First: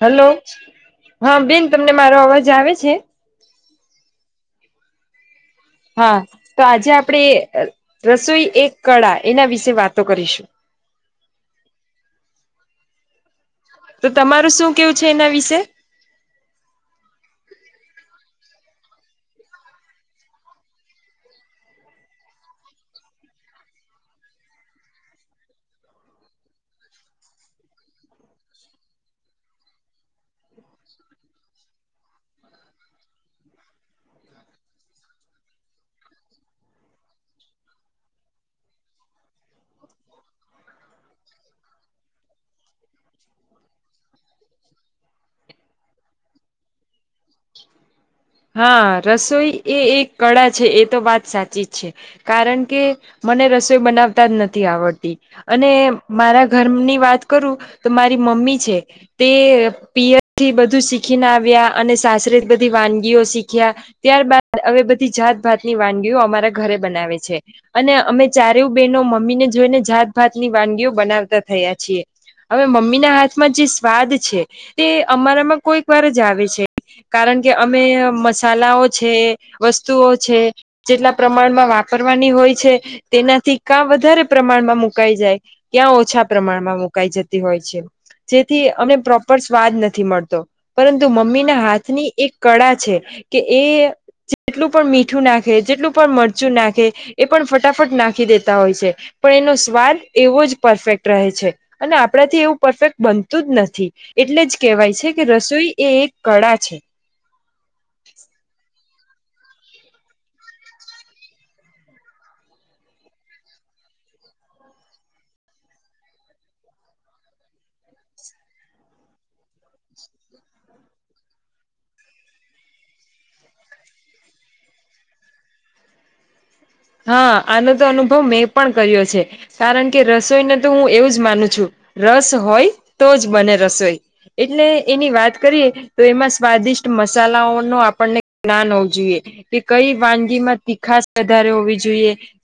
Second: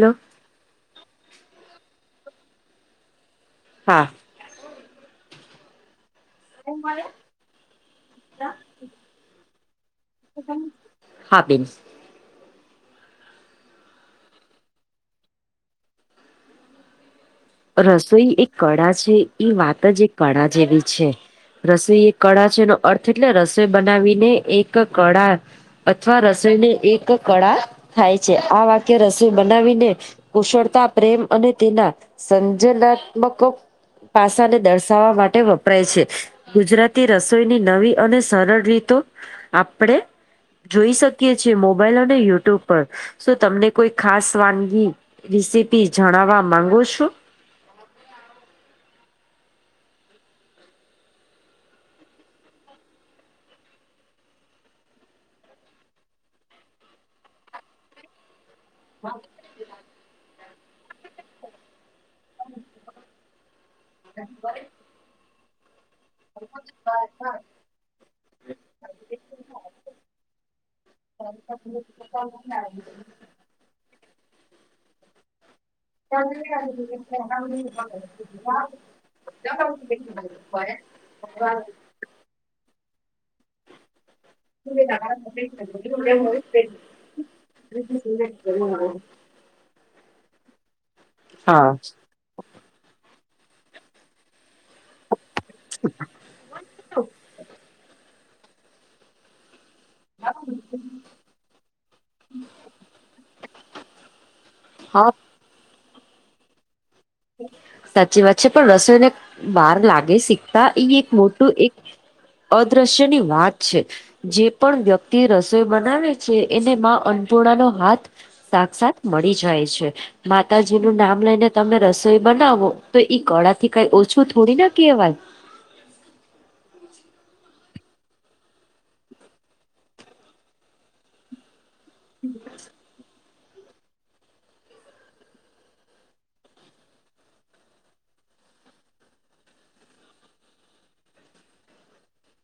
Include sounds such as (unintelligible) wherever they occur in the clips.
Hello- હા બેન તમને મારો અવાજ આવે છે. હા હા તો આજે આપણેે એ અ રસોઈ એક કળા એના વિશે વાતો કરીશું. હા બહેન તો તમારું શું કેવું છે એના વિશે રસોઈ એક કળા છે વાત જ એક કળા જેવી છે. રસોઈ એક કળા છે એનો અર્થ એટલે રસોઈ બનાવીને એક કળા અથવા રસોઈને એક કળા થાય છે આ વાક્ય રસોઈ બનાવીને કુશળતા પ્રેમ અને તેના સંજનાત્મકો પાસા ને દર્શાવવા માટે વપરાય છે. ગુજરાતી રસોઈની નવી અને સરળ રીતો આપણેે જોઈ શકીએ છીએ મોબાઈલ અને યુટ્યુબ પર શું તમને કોઈ ખાસ વાનગી રેસિપી જણવા માંગો છો. હા રસોઈ એ એક કળા છે એ તો વાત સાચી જ છે. કારણ કે- મને રસોઈ બનાવતા જ નથી આવડતી. અને મારા ઘરની વાત કરું -તો મારી મમ્મી છે. તે પીયર થી બધું શીખીને આવ્યા અને સાસરે બધી વાનગી તેઓ શીખ્યા ત્યારબાદ હવે બધી જાતભાતની વાનગીઓ અમારા ઘરે બનાવે છે. અને અમે ચારેય બહેનો મમ્મીને જોઈને જાતભાત ની વાનગીઓ બનાવતા થયા છીએ. હવે મમ્મી ના હાથમાં જે સ્વાદ છે તે અમારામાં કોઈક વાર જ આવે છે. કારણ કે અમે મસાલા ઓ છે વસ્તુ ઓ છે જેટલા પ્રમાણમાં વાપર કરવાની હોય છે તેનાથી કા વધારે પ્રમાણમાં મુકાઈ જાય કયાં ઓછા પ્રમાણમાં મુકાઈ જતી હોય છે જેથી અમને પ્રોપ ર સ્વાદ નથી મળતો પરંતુ મમ્મીના હા હાથની એક કળા છે કે એ જેટલું પણ મીઠું મીઠું નાખે જેટલું પણ મરચું નાખે એ પણ ફટાફટ નાખી દે તા હોય છે પણ એનો સ્વાદ એવો જ પરફેક્ટ રહે છે -અને આપણા થી એવું પરફેક્ટ બનતું જ નથી. એટલે જ કેહેવાય છે, હા કે રસોઈ એ એક કળા છે. સાચી વાત છે, પણ રસોઈને બહાર લાગે શીખતા ઈ એક મોટું એક અદ્રશ્યની વાત છે. જે પણ વ્યક્તિ રસોઈ બનાવે છે, એને માં અન્નપૂર્ણાનો હાથ સાક્ષાત મળી જાય છે, માતાજી નું નામ લઈને તમે રસ જો બનાવો તો ઈ કળા થી કઈ ઓછું થોડી ના કહેવાય. હા આનો તો અનુભવ મેં પણ કર્યો છે, કારણ કે રસોઈને તો હું એવું જ માનું છું. રસ હોય તો જ બને રસોઈ એટલે એની વાત કરીએ. તો એમાં સ્વાદિષ્ટ મસાલાઓ ન આપણને જ્ઞાન હોવું જોઈએ, દીકરી વાનગી માં તીખાસ વધાર. જો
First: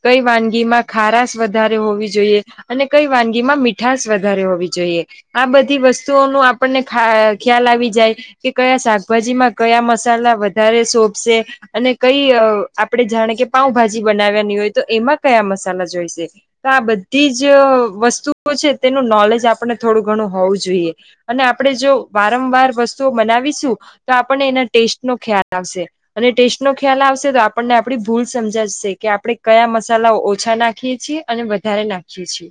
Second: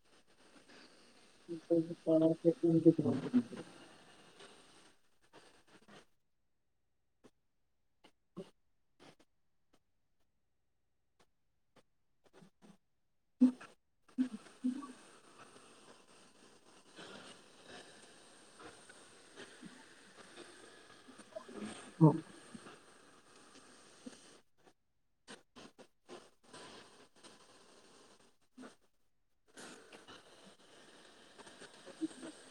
કઈ વાનગીમાં ખારાસ વધારે હોવી જોઈએ અને કઈ વાનગીમાં મી મીઠાસ વધારે હોવી જોઈએ, આ બધી વસ્તુઓનુ આપણને ખ્યાલ આવી જાય. કે કયા શાકભાજીમાં કયા મસાલા વધારે શોભશે અને કઈ આપણે જાણે કે પાઉભાજી બનાવવાની હોય તો એમાં કયા મસાલા જોઈશે. તો આ બધી જ વસ્તુઓ છે તેનું નોલેજ આપણે થોડું ઘણું હોવું જોઈએ, અને આપણે જો વારંવાર વસ્તુઓ બનાવીશું, તો આપણને એના ટેસ્ટ નો ખ્યાલ આવશે અને ટેસ્ટ નો ખ્યાલ આવશે તો આપણને આપણી ભૂલ સમજાશે. કે આપણે કયા મસાલા ઓછા નાખીએ છીએ અને વધારે નાખીએ છીએ.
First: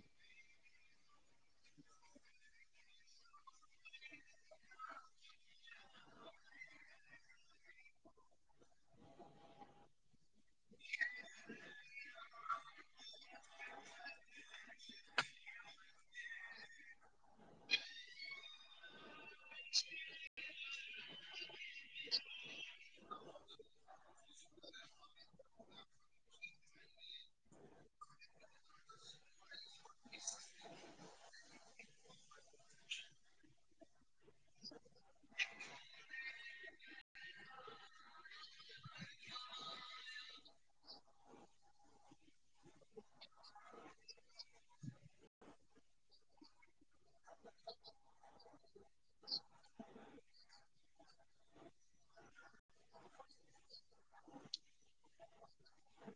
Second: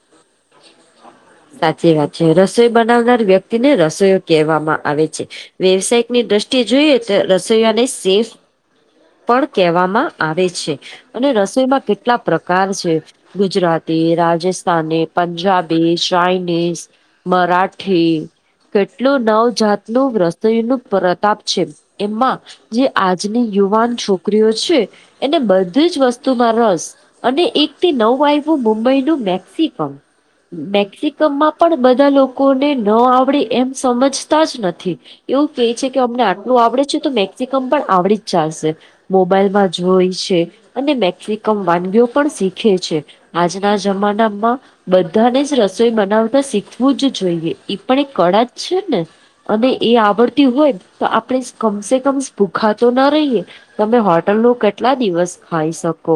સાચી વાત છે રસોઈ બનાવનાર વ્યક્તિ ને રસોઈયો કહેવામાં આવે છે. વ્યવસાયિકની દ્રષ્ટિએ જોઈએ તો રસોઈયાને સેફ પણ કહેવામાં આવે છે. અને રસોઈમાં કેટલા પ્રકાર છે, ગુજરાતી રાજસ્થાની પંજાબી ચાઈનીઝ મરાઠી કેટલું નવજાતનું રસોઈ નું પ્રતાપ છે, એમાં જે આજની યુવાન છોકરીઓ છે, એને બધી જ વસ્તુમાં રસ અને એકથી નવ આવ્યું મુંબઈનું મેક્સિમમ મેક્સિકમમાં પણ બધા લોકોને ન આવડે એમ સમજતા જ નથી. એવું કે છે કે અમને આટલું આવડે છે, તો મેક્સિકમ પણ આવડી જ જાશે. મોબાઈલમાં જોય છે, અને મેક્સિકમ વાનગીઓ પણ શીખે છે. આજના જમાનામાં બધાને જ રસોઈ બનાવતા શીખવું જ જોઈએ, ઈ પણ એક કળા જ છે ને. અને એ આવડતી હોય તો આપણે કમસે કમ ભૂખાતો ના રહીયએ. તમે હોટલ નું કેટલા દિવસ ખાઈ શકો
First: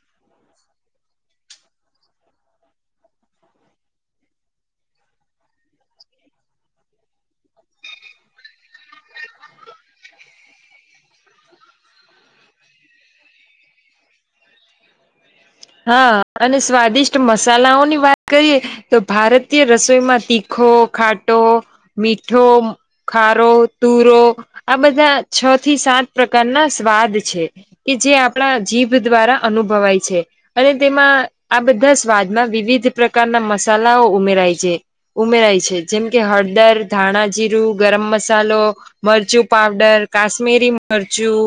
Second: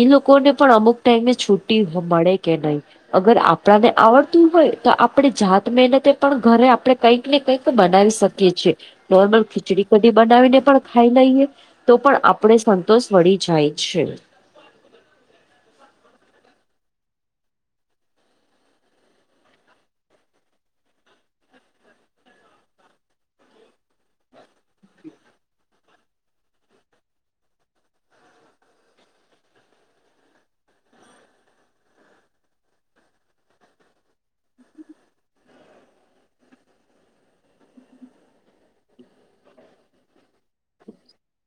એ લોકોને પણ અમુક ટાઈમે છુટી મળે કે નહી. અગર આપણાને આવડતું હોય તો આપણી જાત મહેનતે પણ ઘરે આપણે કંઈક ને કંઈક બનાવી શકીએ. કે છે નોર્મલ ખીચડી કદી બનાવીને પણ ખાઈ લઈએ. તો પણ આપણે સંતોષ વળી જાય છે. હા અને સ્વાદિષ્ટ મસાલાઓની વાત કરીએ તો ભારતીય રસોઈમાં તીખો ખાટ ટો મીઠો ખારો તુરો આ બધા છ થી સાત પ્રકારના સ્વાદ છે, કે જે આપણા જીભ દ્વારા અનુભવાય છે. અને તેમાં આ બધા સ્વાદમાં વિવિધ પ્રકારના મસાલાઓ ઉમેરાય (unintelligible) ઉમેરાય છે જેમ કે હળદર ધાણાજીીરું ગરમ મસાલો મરચું પાવડર કાશ્મીરી મરચું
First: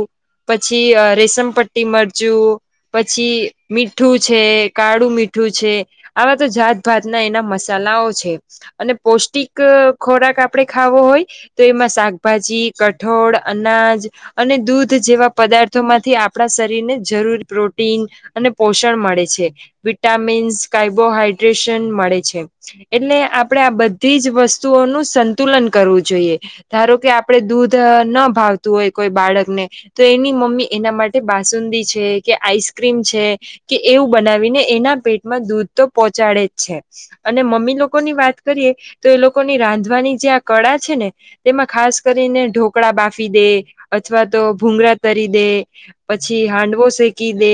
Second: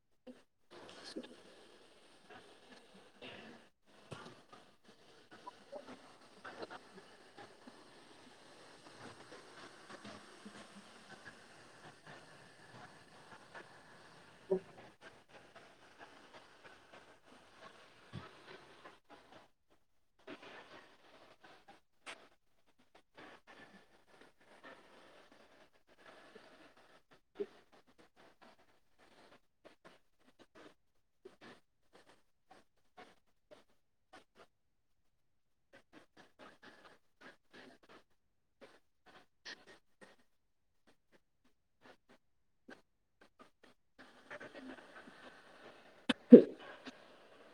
પછી રેશમ પટ્ટી મરચું પછી મીઠું છે કાળું મીઠું છે આવા તો જાતભાતના એના મસાલાઓ છે. અને પૌષ્ટિક ખોરાક આપડે ખાવો હોય તો એમાં શાકભાજી કઠોળ અનાજ અને દૂધ જેવા પદાર્થોમાંથી આપણા શરીર ને જરૂર પ્રોટીન અને પોષણ મળે છે, વિટામીન્સ કાર્બોહાઈડ્રેશન મળે છે. એટલે આપણેે આ બધી જ વસ્તુઓનું સંતુલન કરવું જોઈએ. ધારો કે આપડે દૂધ ન ભાવતું હોય કોઈ બાળકને તો એની મમ્મી એના માટે બાસુંદી છે કે આઈસક્રીમ છે કે એવું બનાવીને એના પેટમાં દૂધ તો પહોંચાડે જ છે અને મમ્મી લોકો ની વાત કરીએ તો એ લોકોની રાંધવાની જે આ કળા છે ને તેમાં ખાસ કરીને ઢોકળા બાફી દે અથવા તો ભૂંગરા તરી દે પછી હાંડવો શેકી દે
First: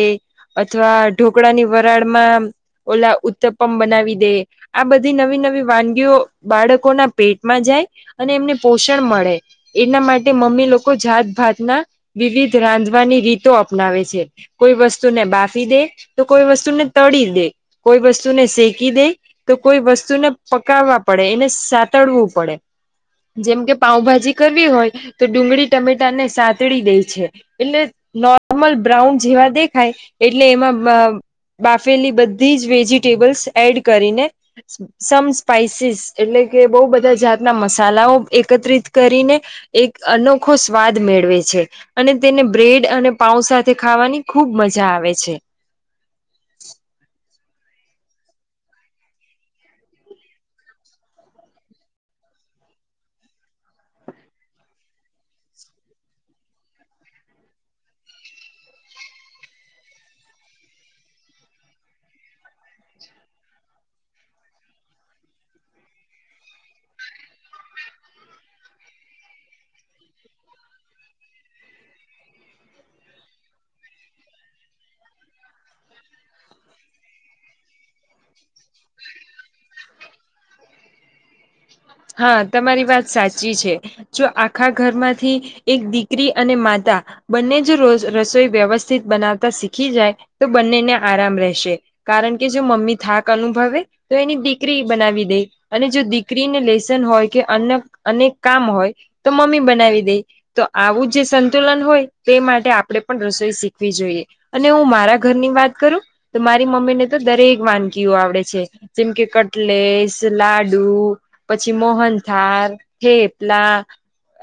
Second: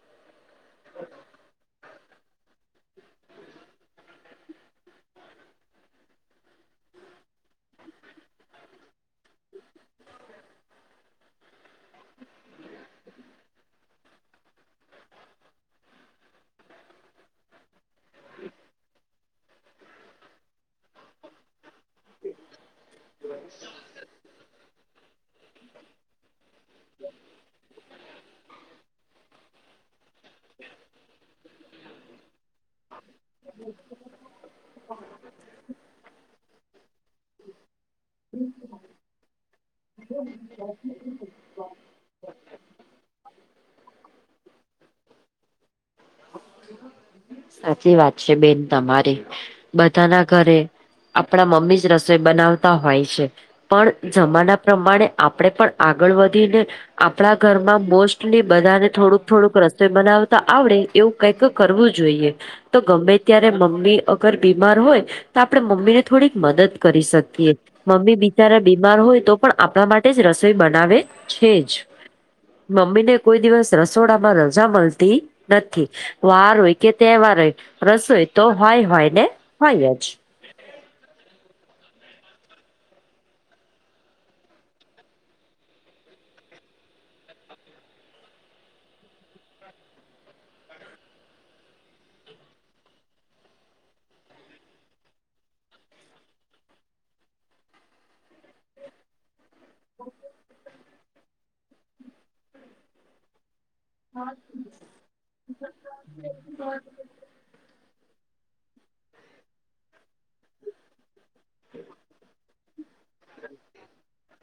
અથવા ઢોકળાની વરાળમાં ઓલા ઉત્તપમ બનાવી દે આ બધી નવી નવી વાનગીઓ બાળકોના પેટમાં જાય અને એમને પોષણ મળે એના માટે મમ્મી લોકો જાતભાતના વિવિધ રાંધવાની રીતો અપનાવે છે કોઈ વસ્તુને બાફી દે તો કોઈ વસ્તુને તળી દે કોઈ વસ્તુને શેકી દે તો કોઈ વસ્તુને પકાવવા પડે એને સાતડવું પડે જેમ કે પાઉભાજી કરવી હોય તો ડુંગળી ટમેટા ને સાતડી દે છે એટલે નોર્મલ બ્રાઉન જેવા દેખાય એટલે એમાં બાફેલી બધી જ વેજીિટેબલ્સ એડ કરીને સમ સ્પાઈસીસ એટલે કે બહુ બધા જાતના મસાલાઓ એકત્રિત કરીને એક અનોખો સ્વાદ મેળવે છે અને તેને બ્રેડ અને પાઉ સાથે ખાવાની ખુબ મજા આવે છે સાચી વાત છે બેન તમારી બધાના ઘરે આપણા મમ્મી જ રસોઈ બનાવતા હોય છે પણ જમાના પ્રમાણે આપણે પણ આગળ વધીને આપણા ઘરમાં મોસ્ટલી બધાને થોડુંક થોડુંક રસોઈ બનાવતા આવડે, એવું કંઈક કરવું જોઈએ તો ગમે ત્યારે મમ્મી અગર બીમાર હોય, તો આપણે મમ્મીને થોડીક મદદ કરી શકીએ. મમ્મી બિચારા બીમાર હોય તો પણ આપણા માટે જ રસોઈ બનાવે છે, જ મમ્મી ને કોઈ દિવસ રસોડામાં રજા મળતી નથી વાર હોય કે, તહેવાર હોય રસોઈ તો હોય હોય ને હોય જ, હા તમારી વાત સાચી છે. જો આખા ઘરમાંથી એક દીકરી અને માતા, બંને જ રોજ રસોઈ વ્યવસ્થિત બનાવતા શીખી જાય તો બંનેને આરામ રહેશે. કારણ કે જો મમ્મી થાક અનુભવે તો એની દીકરી બનાવી દે અને જો દીકરીને લે, (unintelligible) કામ હોય તો મમ્મી બનાવી દે, આવું જે સંતુલન હોય તે માટે આપડે પણ રસોઈ શીખ, વી જોઈએ અને હું મારા ઘર ની વાત કરું તો મારી મમ્મી ને, તો દરેક વાનગીઓ આવડે છે જેમ કે કટલેસ લાડુ, પછી મોહન થાળ થેપલા,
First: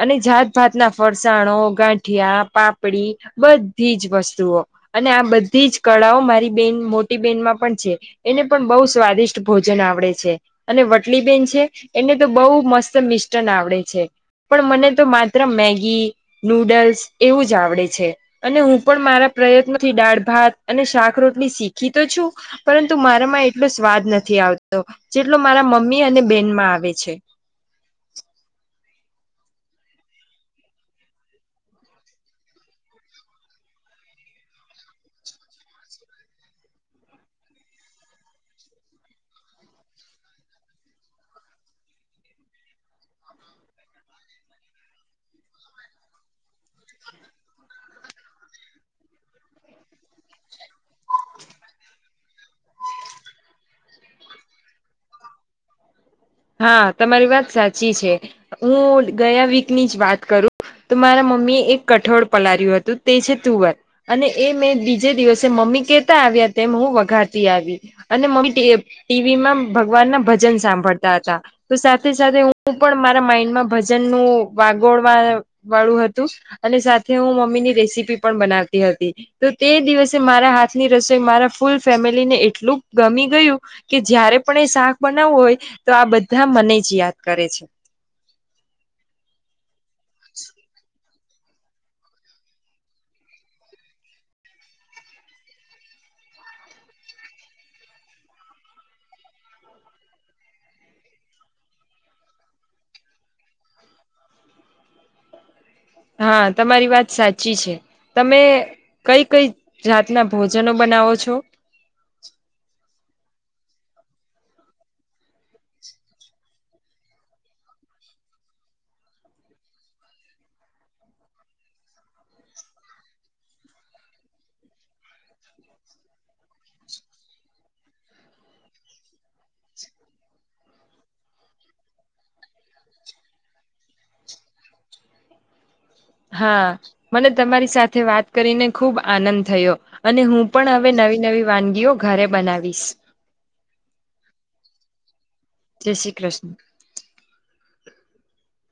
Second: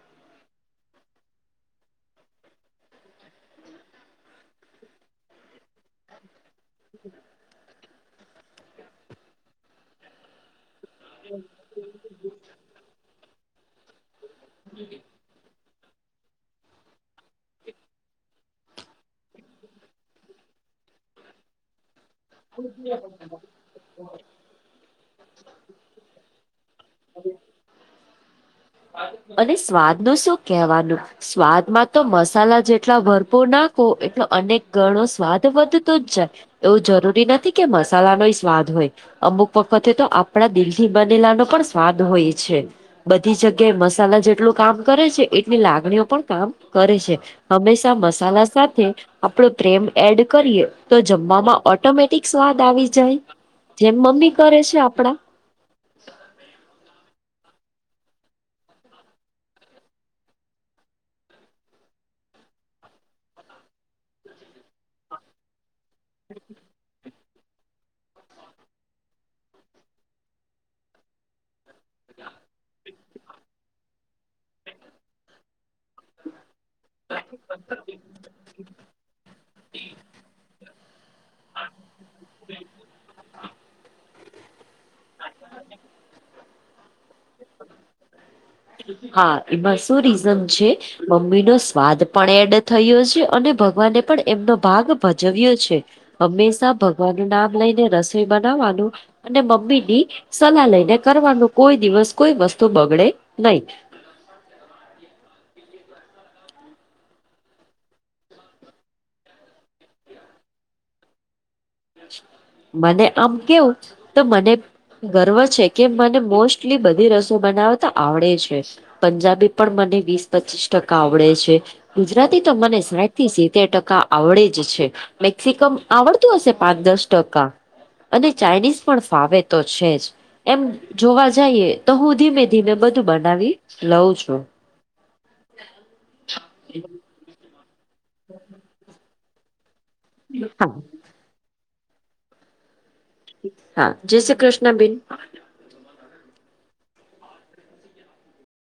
અને જાતજાતના ફરસાણો ગાંઠિયા પાપડી બધી જ વસ્તુઓ, અને આ બધી જ કળાઓ મારી બેન મોટી બેહેન માં પણ છે એને, પણ બહું સ્વાદિષ્ટ ભોજન આવડે છે અને વચ્ચલીબેન છે, એને તો બહુ મસ્ત મિસ્ટન આવડે છે. પણ મને તો માત્ર મેગી, નૂડલ્સ એવું જ આવડે છે. અને હું પણ મારા પ્રયત્નોથી દાળ ભાત અને શાક રોટલી શીખી તો છું. પરંતુ મારામાં એટલો સ્વાદ નથી આવતો જેટલો મારા મમ્મી અને બેન માં આવે છે. અને સ્વાદ નું શું કેહેવાનું, સ્વાદમાં તો મસાલા જેટલા ભરપૂર નાખો એટલો અનેક ગણો સ્વાદ વધતો જ જાય. એવું જરૂરી નથી કે મસાલાનો સ્વાદ હોય, અમુક વખતે તો આપણા દિલ થી બનેલા નો પણ સ્વાદ હોય છે. બધી જગ્યાએ મસાલા જેટલું કામ કરે છે એટલી લાગણીઓ પણ કામ કરે છે. હંમેશા મસાલા સાથે, આપડો પ્રેમ એડ કરીએ તો જમવામાં ઓટોમેટિક સ્વાદ આવી જાય‌. જેમ મમ્મી કરે છે આપડા, હા તમારી વાત સાચી છે હું ગયા વીકની જ વાત કરું, તો મારા મમ્મી એ એક કઠોળ પલાર્યું હતું તે છે તુવર, અને એ મેં બીજે દિવસે મમ્મી કે, આવ્યા તેમ હું વઘારતી આવી અને મમ્મી ટીવીમાં ભગવાન ના ભજન સાંભળતા, તો સાથે સાથે હું પણ મારા માઈન્ડમાં ભજન નું વાગોડવા, વાળું હતું, અને સાથે હું મમ્મી ની રેસીપી પણ બનાવતી હતી તો તે દિવસે મારા હાથ, ની રસોઇ મારા ફૂલ ફેમિલીને એટલું ગમી ગયું કે જ્યારે, આપણે શાક બનાવવું હોય તો આ બધા મને જ યાદ કરે છે. હા એમાં શું રીઝન છે, મમ્મી નો સ્વાદ પણ એડ થયો છે અને ભગવાને પણ એમનો ભાગ ભજવ્યો છે. હંમેશા ભગવાનનું નામ લઈને રસોઈ બનાવવાનું, અને મમ્મી ની સલાહ લઈને કરવાનું કોઈ દિવસ કોઈ વસ્તુ બગડે નહી. હા તમારી વાત સાચી છે તમે, કઈ કઈ જાતના ભોજનો બનાવો છો, મને આમ કેવું તો મને, ગર્વ છે કે મને મોસ્ટલી બધી રસોઇ બનાવ તો આવડે છે. પંજાબી પણ મને વીસ પચીસ ટકા આવડે છે. ગુજરાતી તો મને સાઠ થી સિત્તેર ટકા આવડે જ છે મેક્સિમમ આવડતું હશે. પાંચ દસ ટકા અને ચાઇનીઝ પણ ફાવે તો છે જ. એમ જોવા જઈએ તો હું ધીમે ધીમે બધું બનાવી લઉં છું. હા મને તમારી સાથે વાત કરીને ખુબ આનંદ થયો. અને હું પણ હા હવે નવી નવી વાનગીઓ ઘરે બનાવીશ. હા જય શ કૃષ્ણ બેન. જય શ્રી કૃષ્ણ.